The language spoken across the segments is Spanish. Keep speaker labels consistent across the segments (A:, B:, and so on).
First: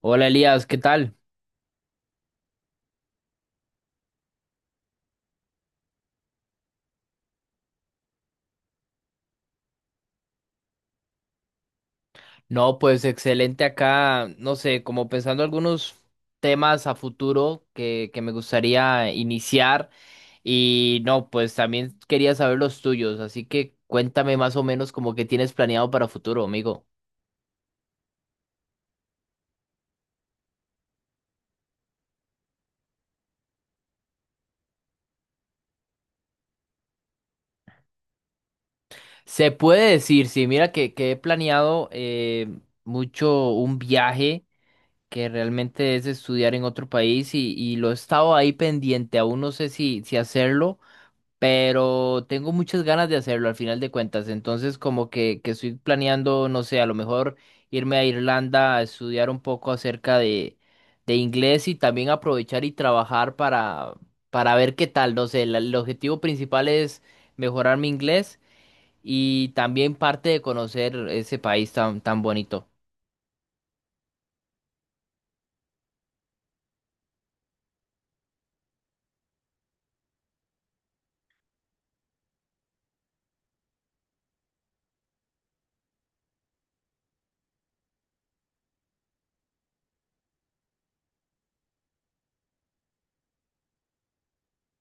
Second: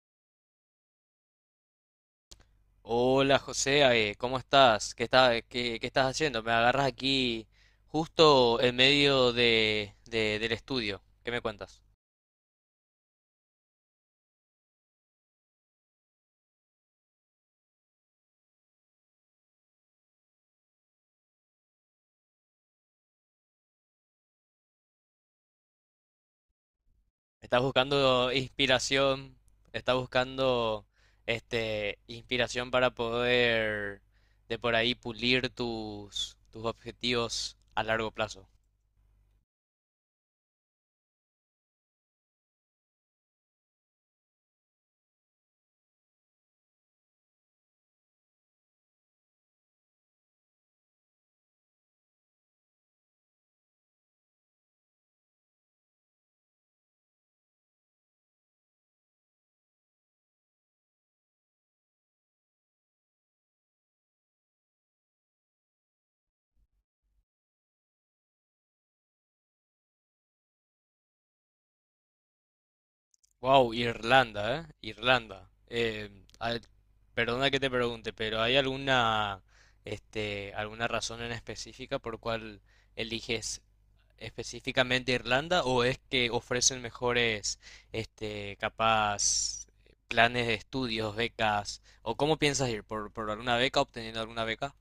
A: Hola Elías, ¿qué tal?
B: Hola José, ¿cómo estás? ¿Qué estás haciendo? Me agarras aquí justo en medio del estudio. ¿Qué me cuentas?
A: No, pues excelente acá, no sé, como pensando algunos temas a futuro que me gustaría iniciar y no, pues también quería saber los tuyos, así que cuéntame más o menos como que tienes planeado para futuro, amigo.
B: ¿Estás buscando inspiración? ¿Estás buscando inspiración para poder de por ahí pulir tus objetivos a largo plazo?
A: Se puede decir, sí, mira que he planeado mucho un viaje que realmente es estudiar en otro país y lo he estado ahí pendiente, aún no sé si hacerlo. Pero tengo muchas ganas de hacerlo al final de cuentas. Entonces, como que estoy planeando, no sé, a lo mejor irme a Irlanda a estudiar un poco acerca de inglés y también aprovechar y trabajar para ver qué tal. No sé, el objetivo principal es mejorar mi inglés y también parte de conocer ese país tan bonito.
B: Wow, Irlanda, ¿eh? Irlanda. Al- Perdona que te pregunte, pero ¿hay alguna, alguna razón en específica por cual eliges específicamente Irlanda o es que ofrecen mejores, capaz planes de estudios, becas o cómo piensas ir por alguna beca, obteniendo alguna beca?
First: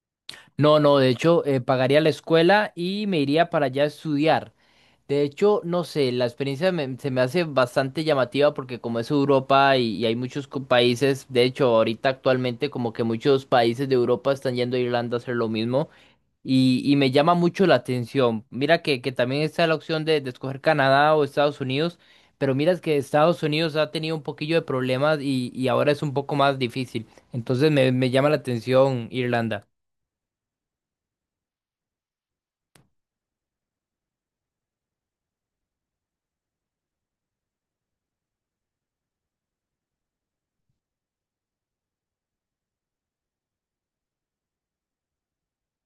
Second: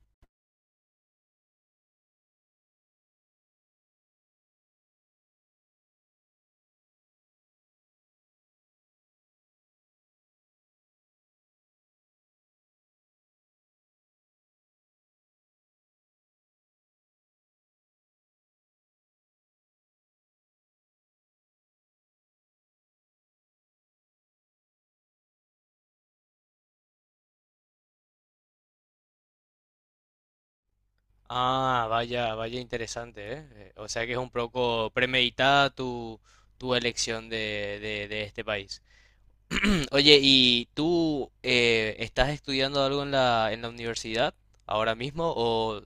A: No, no, de hecho, pagaría la escuela y me iría para allá a estudiar. De hecho, no sé, la experiencia se me hace bastante llamativa porque como es Europa y hay muchos países, de hecho, ahorita actualmente como que muchos países de Europa están yendo a Irlanda a hacer lo mismo y me llama mucho la atención. Mira que también está la opción de escoger Canadá o Estados Unidos, pero mira que Estados Unidos ha tenido un poquillo de problemas y ahora es un poco más difícil. Entonces me llama la atención Irlanda.
B: Ah, vaya, vaya interesante, ¿eh? O sea que es un poco premeditada tu elección de este país. Oye, ¿y tú estás estudiando algo en en la universidad ahora mismo o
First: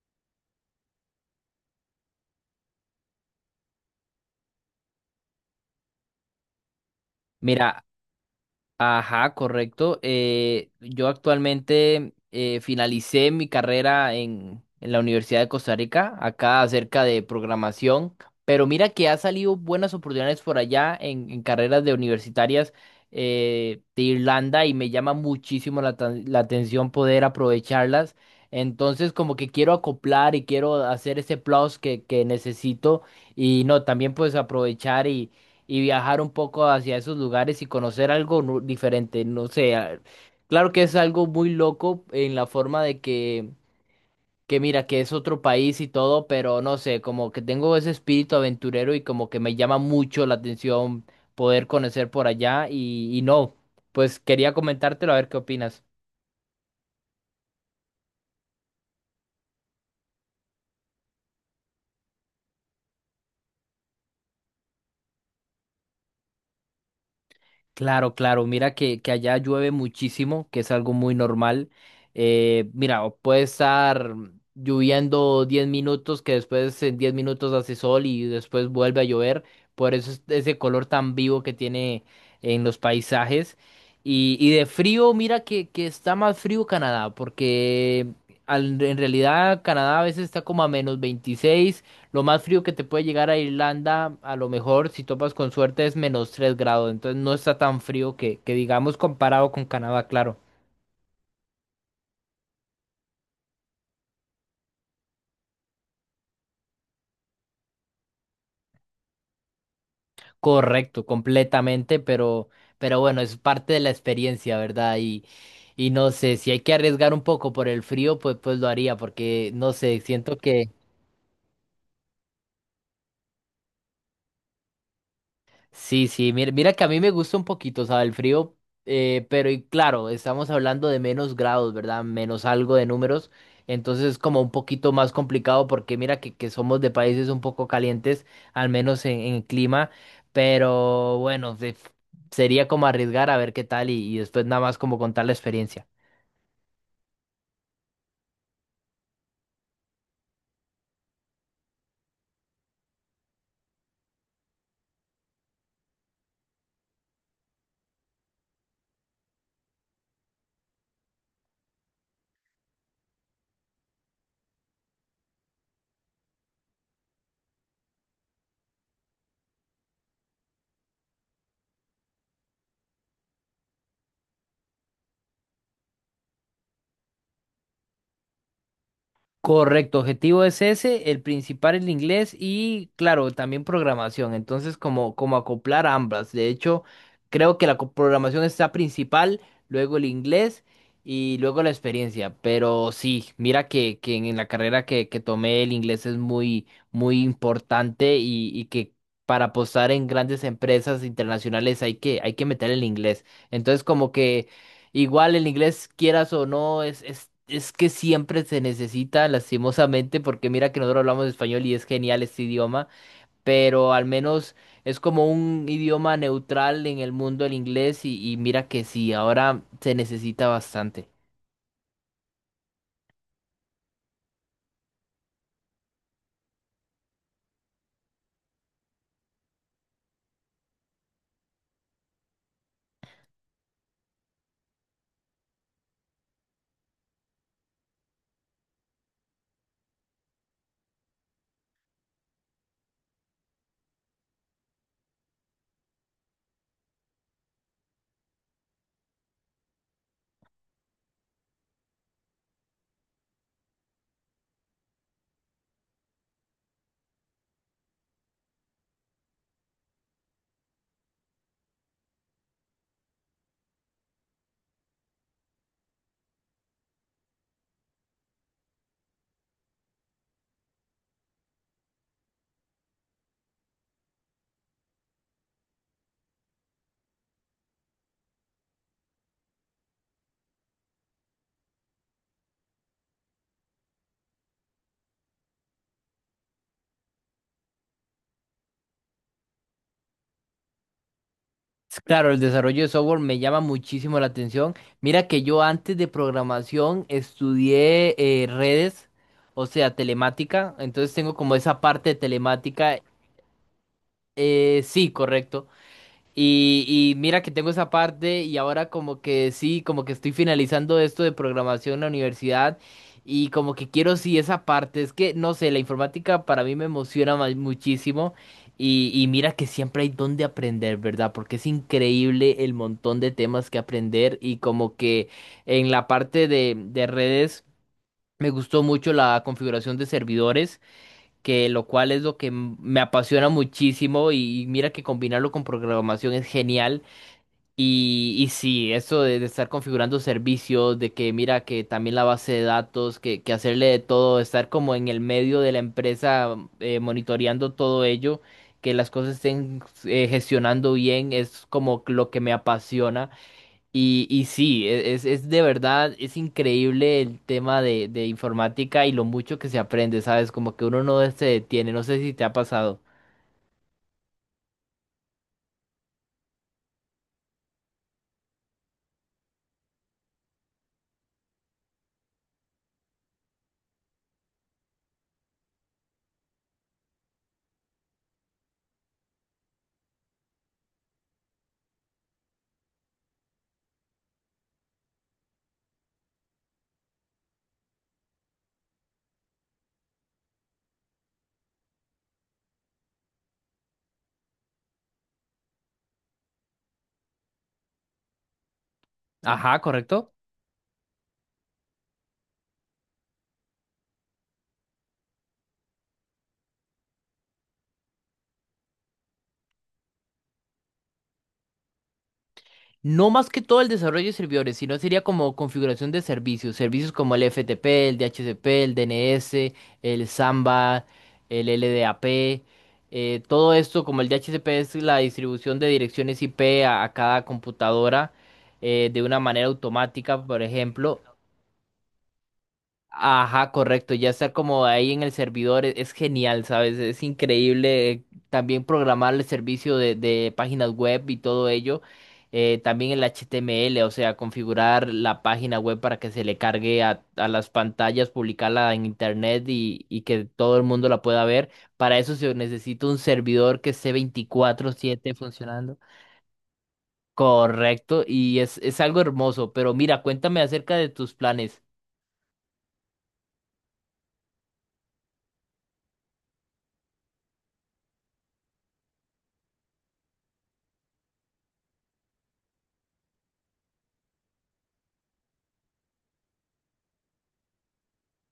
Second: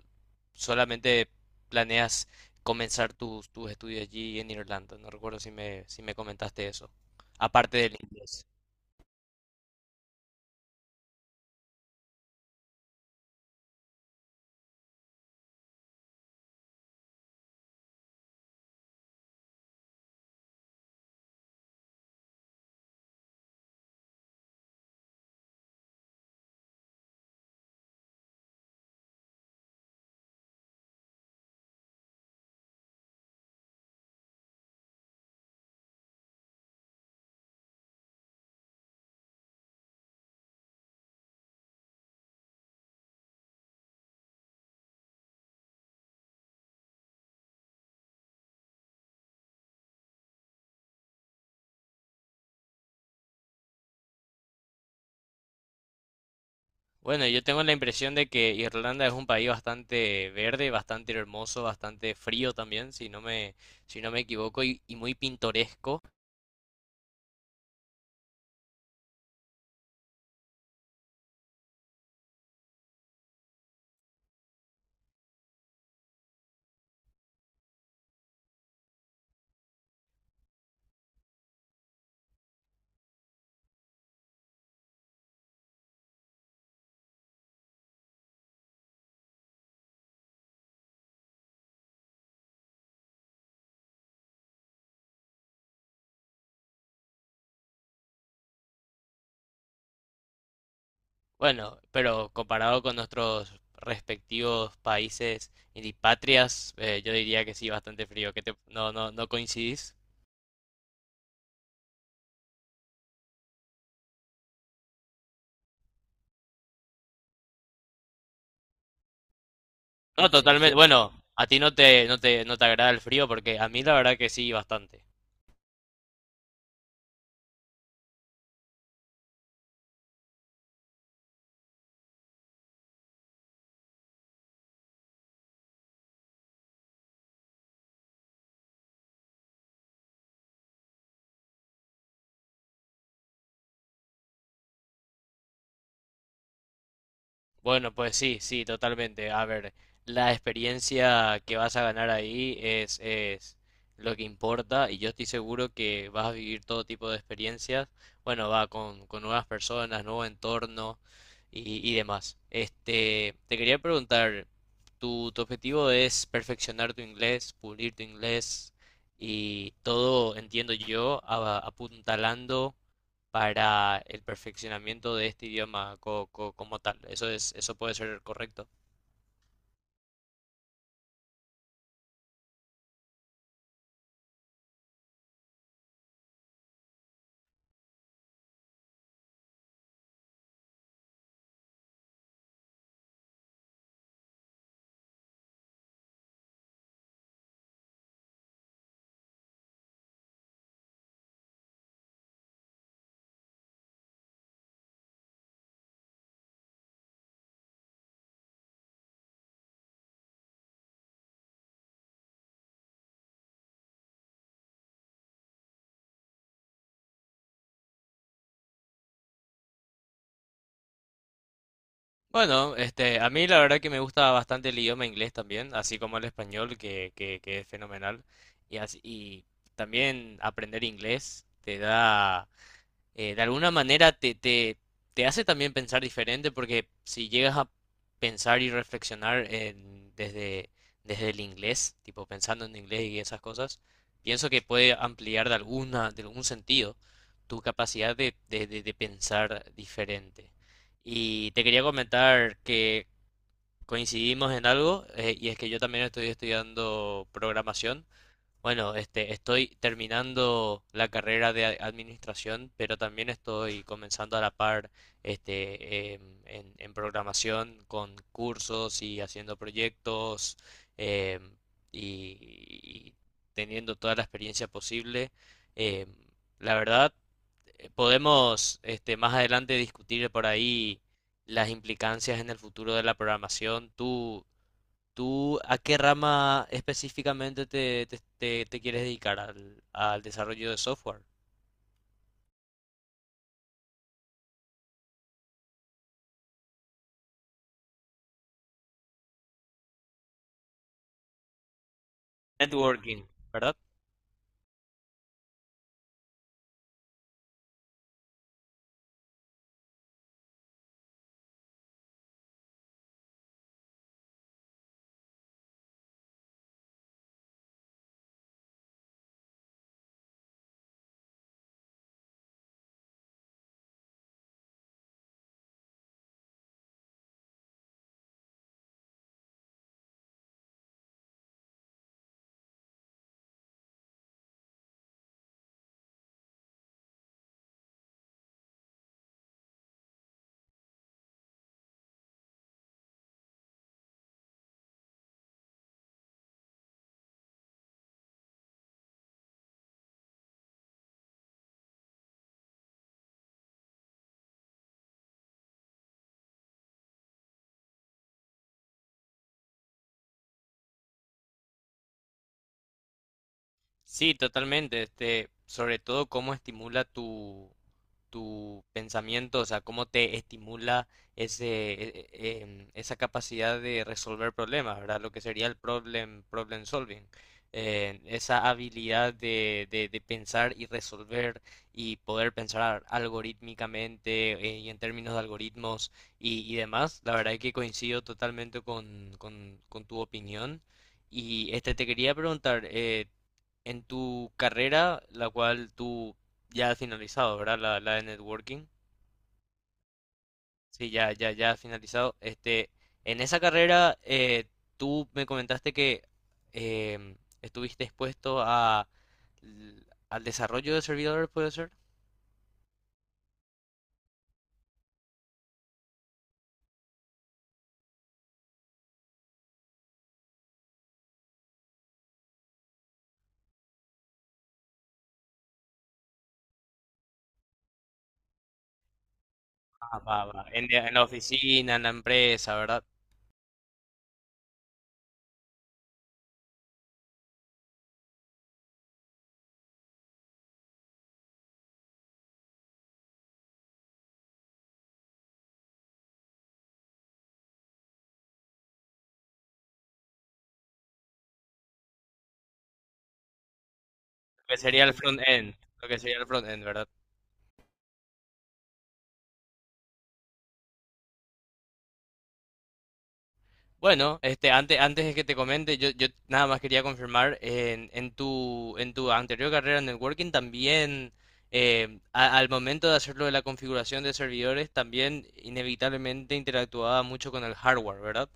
B: solamente planeas comenzar tus estudios allí en Irlanda? No recuerdo si me comentaste eso, aparte
A: Mira,
B: del inglés.
A: ajá, correcto. Yo actualmente finalicé mi carrera en la Universidad de Costa Rica, acá acerca de programación, pero mira que ha salido buenas oportunidades por allá en carreras de universitarias de Irlanda y me llama muchísimo la atención poder aprovecharlas. Entonces como que quiero acoplar y quiero hacer ese plus que necesito y no, también pues aprovechar y viajar un poco hacia esos lugares y conocer algo diferente. No sé, claro que es algo muy loco en la forma de que mira, que es otro país y todo, pero no sé, como que tengo ese espíritu aventurero y como que me llama mucho la atención poder conocer por allá y no, pues quería comentártelo a ver qué opinas.
B: Bueno, yo tengo la impresión de que Irlanda es un país bastante verde, bastante hermoso, bastante frío también, si no me equivoco, y muy pintoresco.
A: Claro, claro. Mira que allá llueve muchísimo, que es algo muy normal. Mira, o puede estar lloviendo 10 minutos, que después en 10 minutos hace sol y después vuelve a llover. Por eso es ese color tan vivo que tiene en los paisajes. Y de frío, mira que está más frío Canadá, porque en realidad Canadá a veces está como a -26. Lo más frío que te puede llegar a Irlanda, a lo mejor si topas con suerte, es -3 grados. Entonces no está tan frío que digamos comparado con Canadá, claro.
B: Bueno, pero comparado con nuestros respectivos países y patrias, yo diría que sí, bastante frío. ¿Qué te- no, no, No coincidís?
A: Correcto, completamente, pero bueno, es parte de la experiencia, ¿verdad? Y no sé, si hay que arriesgar un poco por el frío, pues, pues lo haría, porque no sé,
B: No, Sí,
A: siento.
B: totalmente. Sí. Bueno, a ti no te agrada el frío porque a mí la verdad que sí, bastante.
A: Sí, sí, mira que a mí me gusta un poquito, o sea, el frío, pero y claro, estamos hablando de menos grados, ¿verdad? Menos algo de números, entonces es como un poquito más complicado porque mira que somos de países un poco calientes, al menos en clima, pero bueno, sería como arriesgar a ver qué tal y después nada más como contar la experiencia.
B: Bueno, pues sí, sí, totalmente. A ver, la experiencia que vas a ganar ahí es lo que importa y yo estoy seguro que vas a vivir todo tipo de experiencias. Bueno, va con nuevas personas, nuevo entorno y demás. Este, te quería preguntar, tu objetivo es perfeccionar tu inglés, pulir tu inglés y todo, entiendo yo, apuntalando para el perfeccionamiento de este idioma como tal? Eso es, eso puede ser correcto.
A: Correcto, objetivo es ese, el principal el inglés y claro, también programación. Entonces, como, como acoplar ambas. De hecho, creo que la programación está principal, luego el inglés y luego la experiencia. Pero sí, mira que en la carrera que tomé el inglés es muy, muy importante y que para apostar en grandes empresas internacionales hay que meter el inglés. Entonces, como que... Igual el inglés, quieras o no, es que siempre se necesita, lastimosamente, porque mira que nosotros hablamos español y es genial este idioma, pero al menos es como un idioma neutral en el mundo el inglés y mira que sí, ahora se necesita bastante.
B: Bueno, este, a mí la verdad que me gusta bastante el idioma inglés también, así como el español, que es fenomenal. Y también aprender inglés te da de alguna manera te hace también pensar diferente porque si llegas a pensar y reflexionar desde, desde el inglés, tipo pensando en inglés y esas cosas, pienso que puede ampliar de alguna, de algún sentido tu capacidad de pensar diferente. Y te quería comentar que coincidimos en algo, y es que yo también estoy estudiando programación. Bueno, este, estoy terminando la carrera de administración, pero también estoy comenzando a la par, en programación con cursos y haciendo proyectos, em, y teniendo toda la experiencia posible. Em, la verdad, podemos, este, más adelante discutir por ahí las implicancias en el futuro de la programación. ¿Tú a qué rama específicamente te quieres dedicar, al al desarrollo de software?
A: Es claro, el desarrollo de software me llama muchísimo la atención. Mira que yo antes de programación estudié redes, o sea, telemática, entonces tengo como esa parte de telemática.
B: Networking, ¿verdad?
A: Eh, sí, correcto. Y mira que tengo esa parte y ahora como que sí, como que estoy finalizando esto de programación en la universidad y como que quiero sí esa parte. Es que, no sé, la informática para mí me emociona muchísimo y mira que siempre hay donde aprender, ¿verdad? Porque es increíble el montón de temas que aprender y como que en la parte de redes me gustó mucho la configuración de servidores que lo cual es lo que me apasiona muchísimo y mira que combinarlo con programación es genial. Y sí, eso de estar configurando servicios, de que mira que también la base de datos, que hacerle de todo, estar como en el medio de la empresa monitoreando todo ello, que las cosas estén gestionando bien, es como lo que me apasiona. Y sí, es de verdad, es increíble el tema de informática y lo mucho que se aprende, ¿sabes? Como que uno no se detiene, no sé si te ha pasado.
B: Sí, totalmente. Este, sobre todo cómo estimula tu pensamiento, o sea, cómo te estimula ese, e- e- em, esa capacidad de resolver problemas, ¿verdad? Lo que sería el problem solving. Esa habilidad de, de pensar y resolver y poder pensar algorítmicamente y en términos de algoritmos y demás. La verdad es que coincido totalmente con tu opinión. Y este te quería preguntar, en tu carrera, la cual tú ya has finalizado, ¿verdad? La de networking.
A: Ajá, correcto.
B: Sí, ya has finalizado. Este, en esa carrera, tú me comentaste que em, estuviste expuesto a, l- al desarrollo de servidores, ¿puede ser?
A: No más que todo el desarrollo de servidores, sino sería como configuración de servicios, servicios como el FTP, el DHCP, el DNS, el Samba, el LDAP, todo esto como el DHCP es la distribución de direcciones IP a cada computadora de una manera
B: Ah, va,
A: automática,
B: va.
A: por
B: En la
A: ejemplo.
B: oficina, en la empresa, ¿verdad?
A: Ajá, correcto, ya estar como ahí en el servidor es, genial, ¿sabes? Es increíble, también programar el servicio de páginas web y todo ello, también el HTML, o sea, configurar la página web para que se le cargue a las pantallas, publicarla en internet y que todo el mundo la pueda ver. Para eso se necesita un servidor que esté
B: Lo que sería el
A: 24/7
B: front-end.
A: funcionando.
B: Lo que sería el front-end, ¿verdad?
A: Correcto, y es algo hermoso, pero mira, cuéntame acerca de tus planes.
B: Bueno, este, antes de que te comente, yo nada más quería confirmar, en tu anterior carrera en networking también, al momento de hacerlo de la configuración de servidores, también inevitablemente interactuaba mucho con el hardware, ¿verdad?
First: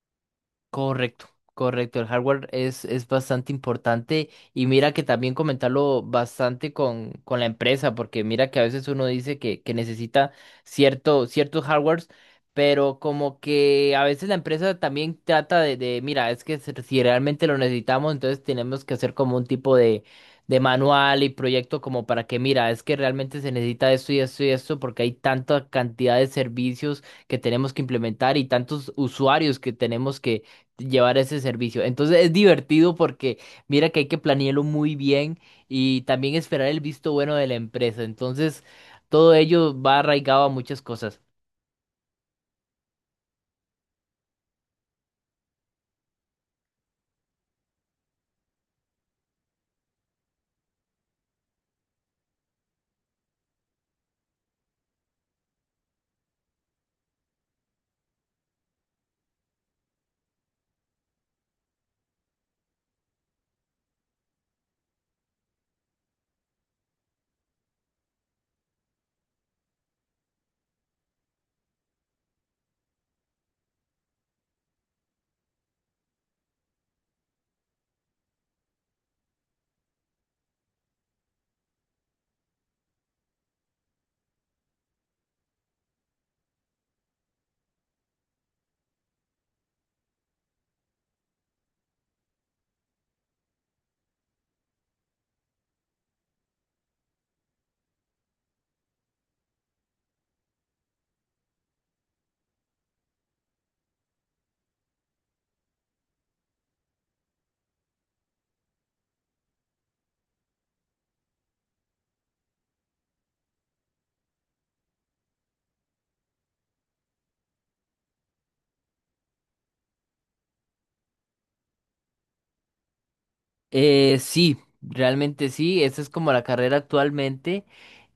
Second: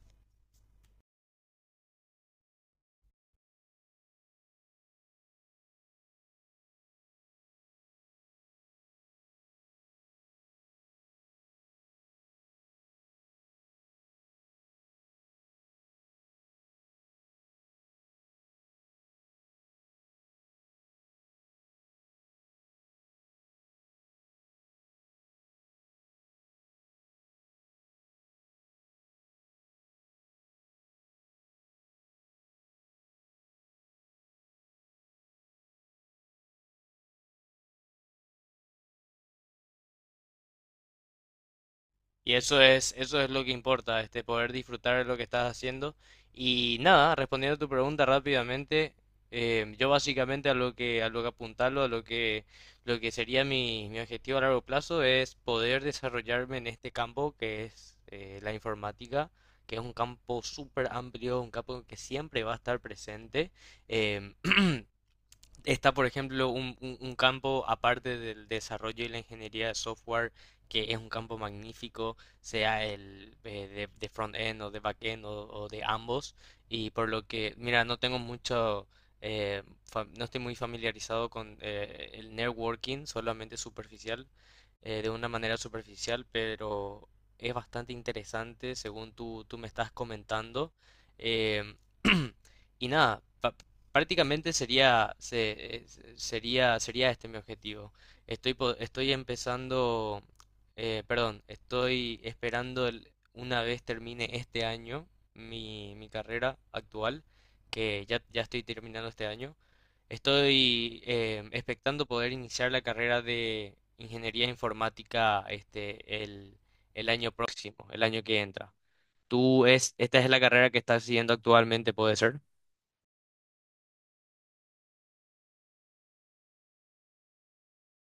A: Correcto, correcto. El hardware es bastante importante y mira que también comentarlo bastante con la empresa, porque mira que a veces uno dice que necesita ciertos hardwares, pero como que a veces la empresa también trata de, mira, es que si realmente lo necesitamos, entonces tenemos que hacer como un tipo de manual y proyecto como para que, mira, es que realmente se necesita esto y esto y esto, porque hay tanta cantidad de servicios que tenemos que implementar y tantos usuarios que tenemos llevar ese servicio. Entonces es divertido porque mira que hay que planearlo muy bien y también esperar el visto bueno de la empresa. Entonces todo ello va arraigado a muchas cosas.
B: Y eso es lo que importa, este, poder disfrutar de lo que estás haciendo. Y nada, respondiendo a tu pregunta rápidamente, yo básicamente a lo que apuntarlo, a lo que sería mi objetivo a largo plazo es poder desarrollarme en este campo que es la informática, que es un campo súper amplio, un campo que siempre va a estar presente. em, está, por ejemplo, un campo aparte del desarrollo y la ingeniería de software, que es un campo magnífico, sea el de front-end o de back-end o de ambos. Y por lo que, mira, no tengo mucho, no estoy muy familiarizado con el networking, solamente superficial, de una manera superficial, pero es bastante interesante según tú me estás comentando. Em, y nada, prácticamente sería, sería este mi objetivo. Estoy empezando, perdón, estoy esperando una vez termine este año mi carrera actual, que ya estoy terminando este año. Estoy expectando poder iniciar la carrera de ingeniería informática el año próximo, el año que entra. Esta es la carrera que estás siguiendo actualmente, puede ser?
A: Sí, realmente sí, esa es como la carrera actualmente.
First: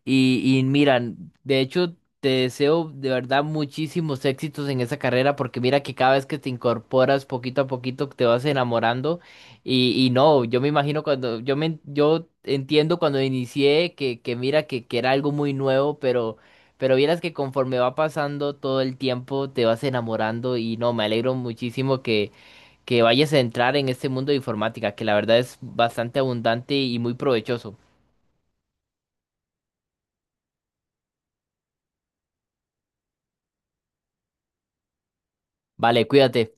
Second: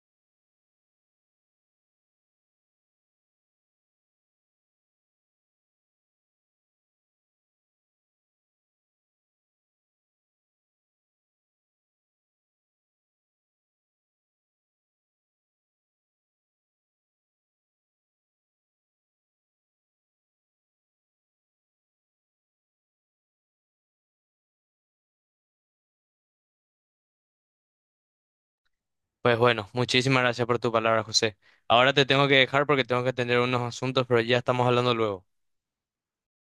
A: Y mira, de hecho, te deseo de verdad muchísimos éxitos en esa carrera porque mira que cada vez que te incorporas poquito a poquito te vas enamorando y no, yo me imagino cuando, yo me, yo entiendo cuando inicié que mira que era algo muy nuevo, pero vieras que conforme va pasando todo el tiempo te vas enamorando y no, me alegro muchísimo que vayas a entrar en este mundo de informática que la verdad es bastante abundante y muy provechoso.
B: Pues bueno, muchísimas gracias por tu palabra, José. Ahora te tengo que dejar porque tengo que atender unos asuntos, pero ya estamos hablando luego.
A: Vale, cuídate.